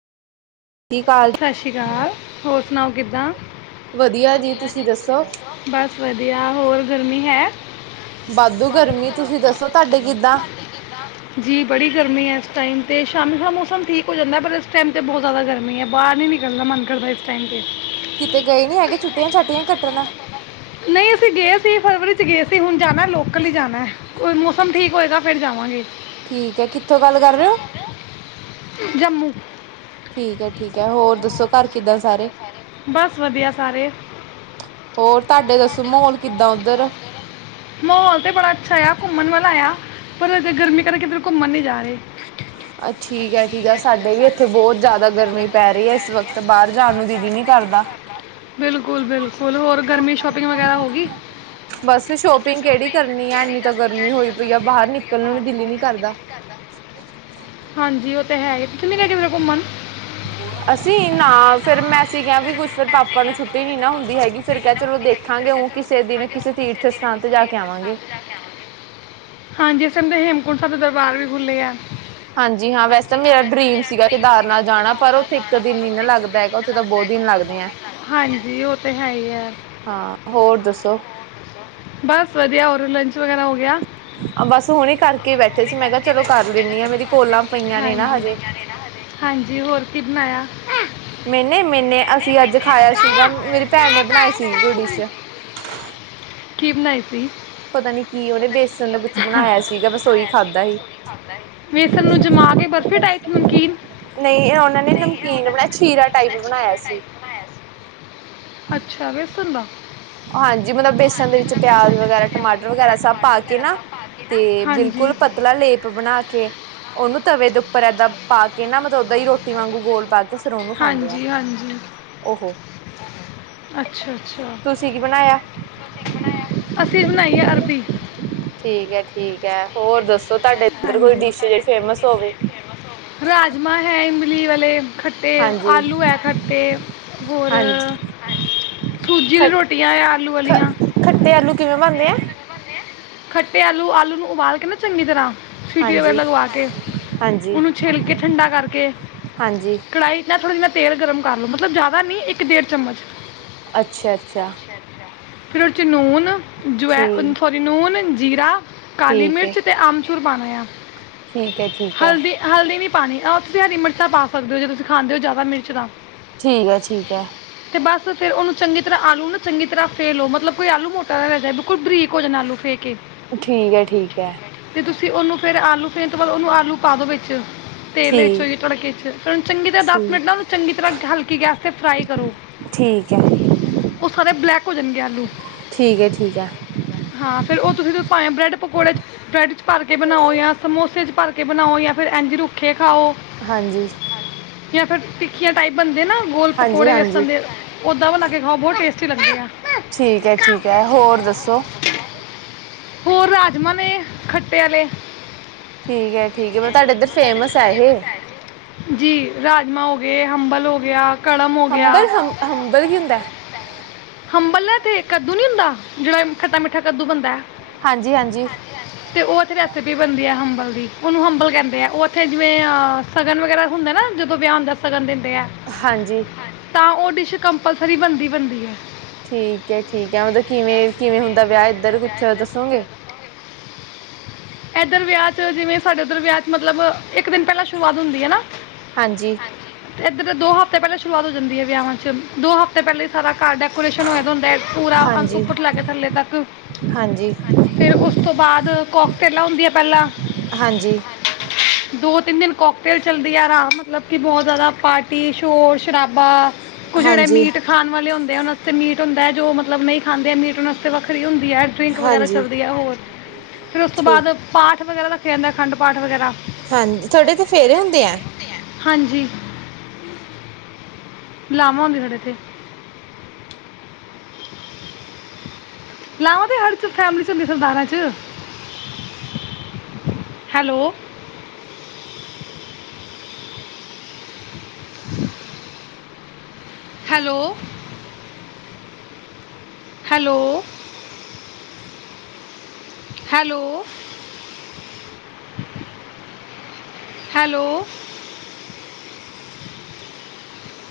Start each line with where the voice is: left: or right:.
right: T ਕਾਲਡ
left: ਸਸ ਸ਼੍ਰੀ ਕਾਲ। ਹੋਰ ਸੁਣਾਓ ਕਿੱਦਾਂ?
right: ਵਧੀਆ ਜੀ। ਤੁਸੀ ਦੱਸੋ?
left: ਬਸ ਵਧੀਆ। ਹੋਰ ਗਰਮੀ ਹੈ?
right: ਵਾਧੂ ਗਰਮੀ। ਤੁਸੀ ਦੱਸੋ ਤਾਡੇ ਕਿੱਦਾਂ?
left: ਜੀ ਬੜੀ ਗਰਮੀ ਏ ਏਸ ਟਾਈਮ ਤੇ। ਸ਼ਾਮੀਂ ਥੋੜਾ ਮੌਸਮ ਠੀਕ ਹੋ ਜਾਂਦੈ ਪਰ ਇਸ ਟਾਈਮ ਤੇ ਬੋਹੋਤ ਜ਼ਾਦਾ ਗਰਮੀ ਐ। ਬਾਰ ਨੀ ਨਿਕਲਦਾ ਮਨ ਕਰਦਾ ਇਸ ਟਾਈਮ ਤੇ।
right: ਕਿਤੇ ਗਏ ਨੀ ਹੈਗੇ ਛੁੱਟੀਆਂ ਛਾਟੀਆਂ ਕੱਟਨ।
left: ਨਈ ਅਸੀ ਗੇ ਸੀ ਫਰਵਰੀ 'ਚ ਗੇ ਸੀ। ਹੁਨ ਜਾਨਾ ਏ ਲੋ ਕਲ ਈ ਜਾਨੈ। ਓ ਮੌਸਮ ਠੀਕ ਹੋਏਗਾ ਫੇਰ ਜਾਵਾਂਗੇ।
right: ਠੀਕ ਐ। ਕਿੱਥੋਂ ਗੱਲ ਕਰ ਰੇ ਓ?
left: ਜੰਮੂ।
right: ਠੀਕ ਐ-ਠੀਕ ਐ। ਹੋਰ ਦੱਸੋ ਘਰ ਕਿੱਦਾਂ ਸਾਰੇ?
left: ਬਸ ਵਧੀਆ ਸਾਰੇ
right: ਹੋਰ ਤਾਡੇ ਦੱਸੋ ਮਾਹੌਲ ਕਿੱਦਾਂ ਓਧਰ?
left: ਮਾਹੌਲ ਤੇ ਬੜਾ ਅੱਛਾ ਆਯਾ। ਘੁੰਮਣ ਵਾਲਾ ਆਯਾ। ਪਰ ਹਜੇ ਗਰਮੀ ਕਰਕੇ ਕਿਧਰੇ ਘੁੰਮਣ ਨੀ ਜਾ ਰੇ।
right: ਆ ਠੀਕ ਐ-ਠੀਕ ਐ। ਸਾਡੇ ਵੀ ਏੱਥੇ ਬੋਤ ਜਾਦਾ ਗਰਮੀ ਪੈ ਰਈ ਐ ਇਸ ਵਕਤ। ਤੇ ਬਾਰ ਜਾਨ ਨੂੰ ਜੀ ਵੀ ਨੀ ਕਰਦਾ।
left: ਬਿਲਕੁਲ-ਬਿਲਕੁਲ। ਹੋਰ ਗਰਮੀ ਦੀ ਸ਼ੋਪਿੰਗ ਵਗੈਰਾ ਹੋ ਗੀ?
right: ਬਸ ਸ਼ੋਪਿੰਗ ਕੇੜੀ ਕਰਨੀ ਆ ਏਨੀ ਤਾਂ ਗਰਮੀ ਹੋਈ ਪਈ ਆ। ਬਾਹਰ ਨਿਕਲਨ ਨੂੰ ਦਿਲ ਈ ਨੀ ਕਰਦਾ।
left: ਹਾਂਜੀ, ਓ ਤੇ ਹੈ ਈ। [unintelligible] ਘੁੰਮਮ।
right: ਅਸੀ, ਨਾ ਫੇਰ ਮੈਂ ਅਸੀ ਕਿਐ ਵੀ ਕੁਛ ਫੇਰ ਪਾਪਾ ਨੂੰ ਛੁੱਟੀ ਨੀ ਨਾ ਹੁੰਦੀ ਹੈਗੀ। ਫੇਰ ਕਿਐ ਚਲੋ ਦੇਖਾਂਗੇ ਓ ਕਿਸੇ ਦਿਨ ਕਿਸੇ ਤੀਰਥ ਸਥਾਨ ਤੇ ਜਾ ਕੇ ਆਵਾਂਗੇ।
left: ਹਾਂਜੀ ਏ ਸੰਮੇਂ ਹੇਮਕੁੰਡ ਸੈਬ ਦੇ ਦਰਬਾਰ ਵੀ ਖੁੱਲੇ ਐ।
right: ਹਾਂਜੀ
left: ਹਾਂਜੀ ਹਾਂ।
right: ਮੇਰਾ
left: ਵੈਸੇ ਤਾਂ
right: ਡਰੀਮ
left: ਮੇਰਾ ਇੱਕ ਡਰੀਮ ਸੀਗਾ
right: ਕੇਦਾਰਨਾਥ
left: ਕਿ
right: ਜਾਣਾ
left: ਕੇਦਾਰ
right: ਪਰ
left: ਨਾਥ
right: ਉੱਥੇ ਇੱਕ
left: ਜਾਣੈ
right: ਦਿਨ
left: ਪਰ
right: ਨੀ ਨਾ
left: ਓਥੇ [unintelligible]
right: ਲੱਗਦਾ ਹੈਗਾ
left: ਸੀਜ਼ਨ
right: ਉੱਥੇ ਤਾਂ
left: ਲੱਗਦੈ
right: ਬਹੁਤ ਦਿਨ
left: ਓਥੇ ਤਾਂ
right: ਲੱਗਦੇ ਆ।
left: ਬੋਹੋਤ ਹੀ ਹਾਂਜੀ, ਓ ਤੇ ਹੈ ਈ ਐ।
right: ਹਾਂ, ਹੋਰ ਦੱਸੋ?
left: ਬਸ ਵਧੀਆ। ਹੋਰ ਲੰਚ ਵਗੈਰਾ ਹੋ ਗਿਆ?
right: ਹੁਣੇ ਕਰਕੇ
left: ਬਸ
right: ਬੈਠੇ
left: ਹੁਨੇ
right: ਸੀ ਮੈਂ ਕਿਹਾ
left: ਕਰਕੇ
right: ਚਲੋ
left: ਬੈਠੇ
right: ਕਰ
left: ਸੀ ਮੈਂ ਕਿਆ
right: ਲੈਂਣੀ ਆ
left: ਚਲੋ
right: ਮੇਰੀ
left: ਕਰ
right: ਕੋਲਾਂ
left: ਦੇਨੀ
right: ਪਈਆਂ
left: ਆ।
right: ਨੇ ਨਾ
left: ਮੇਰੀਆ [unintelligible]
right: ਹਜੇ।
left: ਪਈਆਂ ਨੇ ਨਾ ਹਜੇ। ਹਾਂਜੀ। ਹਾਂਜੀ, ਹੋਰ ਕੀ ਬਨਾਇਆ?
right: ਮੈਨੇ-ਮੈਨੇ ਅਸੀ ਅੱਜ ਖਾਇਆ ਸੀਗਾ, ਮੇਰੀ ਭੈਨ ਨੇ ਬਣਾਏ ਸੀ ਕੋਈ ਡਿਸ਼।
left: ਕੀ ਬਨਾਈ ਸੀ?
right: ਪਤਾ ਨੀ ਕੀ ਓਨੇ ਬੇਸਨ ਦਾ ਕੁਛ ਬਨਾਇਆ ਸੀਗਾ ਬਸ ਓਈ ਖਾਧਾ ਹੀ।
left: ਵੇਸਨ ਨੂੰ ਜਮਾ ਕੇ ਬਰਫੀ ਟਾਈਪ ਨਮਕੀਨ
right: ਨਈ, ਓਨਾਂ ਨੇ ਨਮਕੀਨ ਬਨਾਏ, ਛੀਰਾ ਟਾਈਪ ਬਣਾਇਆ ਸੀ।
left: ਅੱਛਾ, ਵੇਸਨ ਦਾ?
right: ਹਾਂਜੀ, ਮਤਲਬ ਬੇਸਨ ਦੇ ਵਿੱਚ ਪਿਆਜ ਵਗੈਰਾ, ਟਮਾਟਰ ਵਗੈਰਾ ਸਭ ਪਾ ਕੇ ਨਾ ਤੇ
left: ਹਾਂਜੀ
right: ਬਿਲਕੁਲ ਪਤਲਾ ਲੇਪ ਬਨਾ ਕੇ ਓਨੂੰ ਤਵੇ ਦੇ ਉੱਪਰ ਐਦਾਂ ਪਾ ਕੇ ਨਾ ਮਤਲਬ ਓਦਾਂ ਈ ਰੋਟੀ ਵਾਂਗੂ ਗੋਲ ਪਾ ਕੇ ਫੇਰ ਓਨੂੰ ਖਾਨ
left: ਹਾਂਜੀ-ਹਾਂਜੀ।
right: ਓ ਹੋ
left: ਅੱਛਾ-ਅੱਛਾ।
right: ਤੁਸੀ ਕੀ ਬਨਾਇਆ?
left: ਅਸੀ ਵੀ ਬਨਾਈ ਏ ਅਰਬੀ।
right: ਠੀਕ ਐ ਠੀਕ ਐ, ਹੋਰ ਦੱਸੋ ਤੁਆਡੇ ਏਦਰ ਕੋਈ ਡਿਸ਼ ਜੇੜੀ ਫੇਮਸ ਹੋਵੇ?
left: ਰਾਜ ਮਾ ਹੈ ਇਮਲੀ ਵਾਲੇ ਖੱਟੇ,
right: ਹਾਂਜੀ
left: ਆਲੂ ਐ ਖੱਟੇ, ਹੋਰ
right: ਹਾਂਜੀ
left: [unintelligible]
right: ਖ
left: ਰੋਟੀਆਂ ਐ ਆਲੂ
right: ਖ
left: ਆਲੀਆਂ
right: ਖੱਟੇ ਆਲੂ ਕਿਵੇਂ ਬਣਦੇ ਆ?
left: ਖੱਟੇ ਆਲੂ, ਆਲੂ ਨੂੰ ਉਬਾਲ ਕੇ ਨਾ ਚੰਗੀ ਤਰਾਂ ਸੀਟੀਆਂ ਵਗੈਰਾ
right: ਹਾਂਜੀ
left: ਲਗਵਾ ਕੇ,
right: ਹਾਂਜੀ
left: ਓਨੂੰ ਛਿੱਲ ਕੇ ਠੰਡਾ ਕਰਕੇ,
right: ਹਾਂਜੀ
left: ਕੜਾਈ ਨਾਲ ਥੋੜਾ ਜੇਆ ਤੇਲ ਗਰਮ ਕਰ ਲੋ ਮਤਲਬ ਜ਼ਾਦਾ ਨਈਂ ਇੱਕ ਡੇਢ ਚਮਚ
right: ਅੱਛਿਆ-ਅੱਛਿਆ।
left: ਫੇਰ ਓਦੇ ਚ ਨੂੰਨ, ਜੁਵੈ
right: ਠੀਕ
left: ਸੋਰੀ ਨੂੰਨ ਜੀਰਾ ਕਾਲੀ
right: ਠੀਕ ਹੈ
left: ਮਿਰਚ ਤੇ ਆਮਚੂਰ ਪਾਣਾ ਏਆ।
right: ਠੀਕ ਐ, ਠੀਕ ਐ।
left: ਹਲਦੀ ਨੀ ਪਾਨੀ ਅ ਤੁਸੀਂ ਹਰੀ ਮਿਰਚਾਂ ਪਾ ਸਕਦੇ ਓ ਜੇ ਤੁਸੀਂ ਖਾਂਦੇ ਓ ਜ਼ਾਦਾ ਮਿਰਚ ਤਾਂ
right: ਠੀਕ ਐ, ਠੀਕ ਐ।
left: ਤੇ ਬਸ ਫੇਰ ਓਨੂੰ ਚੰਗੀ ਤ ਜਿਸ ਤਰਾਂ ਆਲੂ ਨਾ ਚੰਗੀ ਤਰਾ ਫੇ ਲੋ ਮਤਲਬ ਕੋਈ ਆਲੂ ਮੋਟਾ ਨਾ ਰੈ ਜਾਏ ਬਿਲਕੁਲ ਬਰੀਕ ਹੋ ਜਾਣ ਆਲੂ ਫੇ ਕੇ
right: ਠੀਕ ਐ, ਠੀਕ ਐ।
left: ਤੇ ਤੁਸੀਂ ਓਨੂੰ ਫੇਰ ਆਲੂ ਫੇਣ ਤੋਂ ਬਾਦ ਓਨੂੰ ਆਲੂ ਪਾ ਦੋ ਵਿੱਚ ਤੇਲ ਵਿੱਚੋ
right: ਠੀਕ ਹੈ
left: ਜੀ ਤੜਕੇ ਚ ਓਨੂੰ ਚੰਗੀ ਤਰਾਂ ਦਸ ਮਿੰਟ ਨਾ
right: ਠੀਕ
left: ਓਨੂੰ ਚੰਗੀ ਤਰਾਂ ਹਲਕੀ ਗੈਸ ਤੇ ਫਰਾਈ ਕਰੋ।
right: ਠੀਕ ਐ।
left: ਓ ਸਾਰੇ ਬਲੈਕ ਹੋ ਜਾਣਗੇ ਆਲੂ
right: ਹੈ ਠੀਕ ਹੈ
left: ਹਾਂ ਫੇਰ ਓ ਤੁਸੀਂ ਤੇ ਭਾਵੇਂ ਬਰੈੱਡ ਪਕੌੜੇ ਚ ਬਰੈਡ ਚ ਭਰ ਕੇ ਬਣਾਓ ਯਾ ਸਮੋਸੇ ਚ ਭਰ ਕੇ ਬਣਾਓ ਯਾ ਫੇਰ ਐਂਝ ਰੁੱਖੇ ਖਾਓ।
right: ਹਾਂਜੀ।
left: ਯਾਂ ਫੇਰ ਟਿੱਕੀਆਂ ਟਾਈਪ ਬਣਦੇ ਐ ਨਾ ਗੋਲ
right: ਹਾਂਜੀ
left: ਪਕੌੜੇ
right: ਹਾਂਜੀ
left: ਵੇਸਣ ਦੇ ਓਦਾਂ ਬਣਾ ਕੇ ਖਾਓ ਬੋਹ ਟੇਸਟੀ ਲੱਗਦੇ ਆ।
right: ਠੀਕ ਐ ਠੀਕ ਐ, ਹੋਰ ਦੱਸੋ?
left: ਹੋਰ ਰਾਜਮਾ ਨੇ ਖੱਟੇ ਆਲੇ।
right: ਠੀਕ ਐ ਠੀਕ ਐ, ਮ ਤਾਡੇ ਏਦਰ ਫੇਮਸ ਐ ਏਹ?
left: ਜੀ, ਰਾਜਮਾ ਹੋ ਗਏ ਹੰਬਲ ਹੋ ਗਿਆ।
right: ਹੰਬਲ ਹਮ ਹੰਬਲ ਕੀ ਹੁੰਦੈ?
left: ਹੰਬਲ ਨਾ ਏਥੇ ਕੱਦੂ ਨੀ ਹੁੰਦਾ, ਜੇੜਾ ਖੱਟਾ ਮਿੱਠਾ ਕੱਦੂ ਬਣਦੈ
right: ਹਾਂਜੀ-ਹਾਂਜੀ।
left: ਤੇ ਓ ਓਥੇ ਰੈਸਿਪੀ ਬਣਦੀ ਐ ਹੰਬਲ ਦੀ ਓਨੂੰ ਹੰਬਲ ਕੈਂਦੇ ਆ, ਓ ਓਥੇ ਜਿਵੇਂ ਅ ਸ਼ਗਨ ਵਗੈਰਾ ਹੁੰਦਾ ਐ ਨਾ, ਜਦੋਂ ਵਿਆਹ ਹੁੰਦਾ ਸਗਨ ਦਿੰਦੇ ਐ।
right: ਹਾਂਜੀ।
left: ਤਾਂ ਓ ਡਿਸ਼ ਕੰਪਲਸਰੀ ਬਣਦੀ-ਬਣਦੀ ਐ।
right: ਠੀਕ ਐ ਠੀਕ ਐ, ਮਤਲਬ ਕਿਵੇਂ, ਕਿਵੇਂ ਹੁੰਦਾ ਵਿਆਹ ਏਦਰ ਕੁੱਛ ਦੱਸੋਗੇ?
left: ਏਦਰ ਵਿਆਹ ਚ, ਜਿਵੇਂ ਸਾਡੇ ਓਦਰ ਵਿਆਹ ਚ ਮਤਲਬ ਇੱਕ ਦਿਨ ਪੈਲਾਂ ਸ਼ੁਰੂਆਤ ਹੁੰਦੀ ਐ ਨਾ
right: ਹਾਂਜੀ।
left: ਤੇ ਏਦਰ ਦੋ ਹਫਤੇ ਪੈਲਾਂ ਸ਼ੁਰੂਆਤ ਹੋ ਜਾਂਦੀ ਐ ਵਿਆਹਾਂ ਚ, ਦੋ ਹਫਤੇ ਪੈਲੇ ਈ ਸਾਰਾ ਘਰ ਡੈਕੋ ਡੇਕੋਰੇਸ਼ਨ ਹੋਇਆ ਦਾ ਹੁੰਦਾ ਪੂਰਾ ਅੰਕ
right: ਹਾਂਜੀ
left: ਉੱਪਰ ਤੋਂ ਲੈਕੇ ਥੱਲੇ ਤੱਕ
right: ਹਾਂਜੀ
left: ਫਿਰ ਉਸ ਤੋਂ ਬਾਅਦ ਕੋਕ ਟੇਲਾ ਹੁੰਦੀਆਂ ਪੈਲਾਂ
right: ਜੀ।
left: ਦੋ ਤਿੰਨ ਦਿਨ ਕੋਕਟੇਲ ਚੱਲਦੀ ਆਰਾ ਮਤਲਬ ਕਿ ਬੋਹਤ ਜ਼ਾਦਾ ਪਾਰਟੀ ਸ਼ੋਰ-ਸ਼ਰਾਬਾ ਕੁਜ ਰੈ
right: ਹਾਂਜੀ
left: ਮੀਟ ਖਾਣ ਵਾਲੇ ਹੁੰਦੇ ਆ ਓਨਾਂ ਆਸਤੇ ਮੀਟ ਹੁੰਦੈ, ਜੋ ਮਤਲਬ ਨਹੀਂ ਖਾਂਦੇ ਮੀਟ, ਓਨਾਂ ਆਸਤੇ ਵੱਖਰੀ ਹੁੰਦੀ ਐ। ਡਰਿੰਕ ਵਗੈਰਾ
right: ਹਾਂਜੀ
left: ਚੱਲਦੀ ਹੈ ਹੋਰ ਫਿਰ ਉਸ ਤੋਂ
right: ਠੀਕ
left: ਬਾਦ ਪਾਠ ਵਗੈਰਾ ਰੱਖਿਆ ਜਾਂਦੈ, ਅਖੰਡ ਪਾਠ ਵਗੈਰਾ।
right: ਹਾਂਜੀ, ਤੁਹਾਡੇ ਤੇ ਫੇਰੇ ਹੁੰਦੇ ਐਂ।
left: ਹਾਂਜੀ, ਲਾਵਾਂ ਹੁੰਦੀਆਂ ਸਾਡੇ ਇੱਥੇ। ਲਾਂਵਾ ਤੇ ਹਰ ਚ-ਫੈਮਲੀ ਚ ਹੁੰਦੀਆਂ ਸਰਦਾਰਾਂ ਚ, hello! Hello! Hello! Hello. Hello.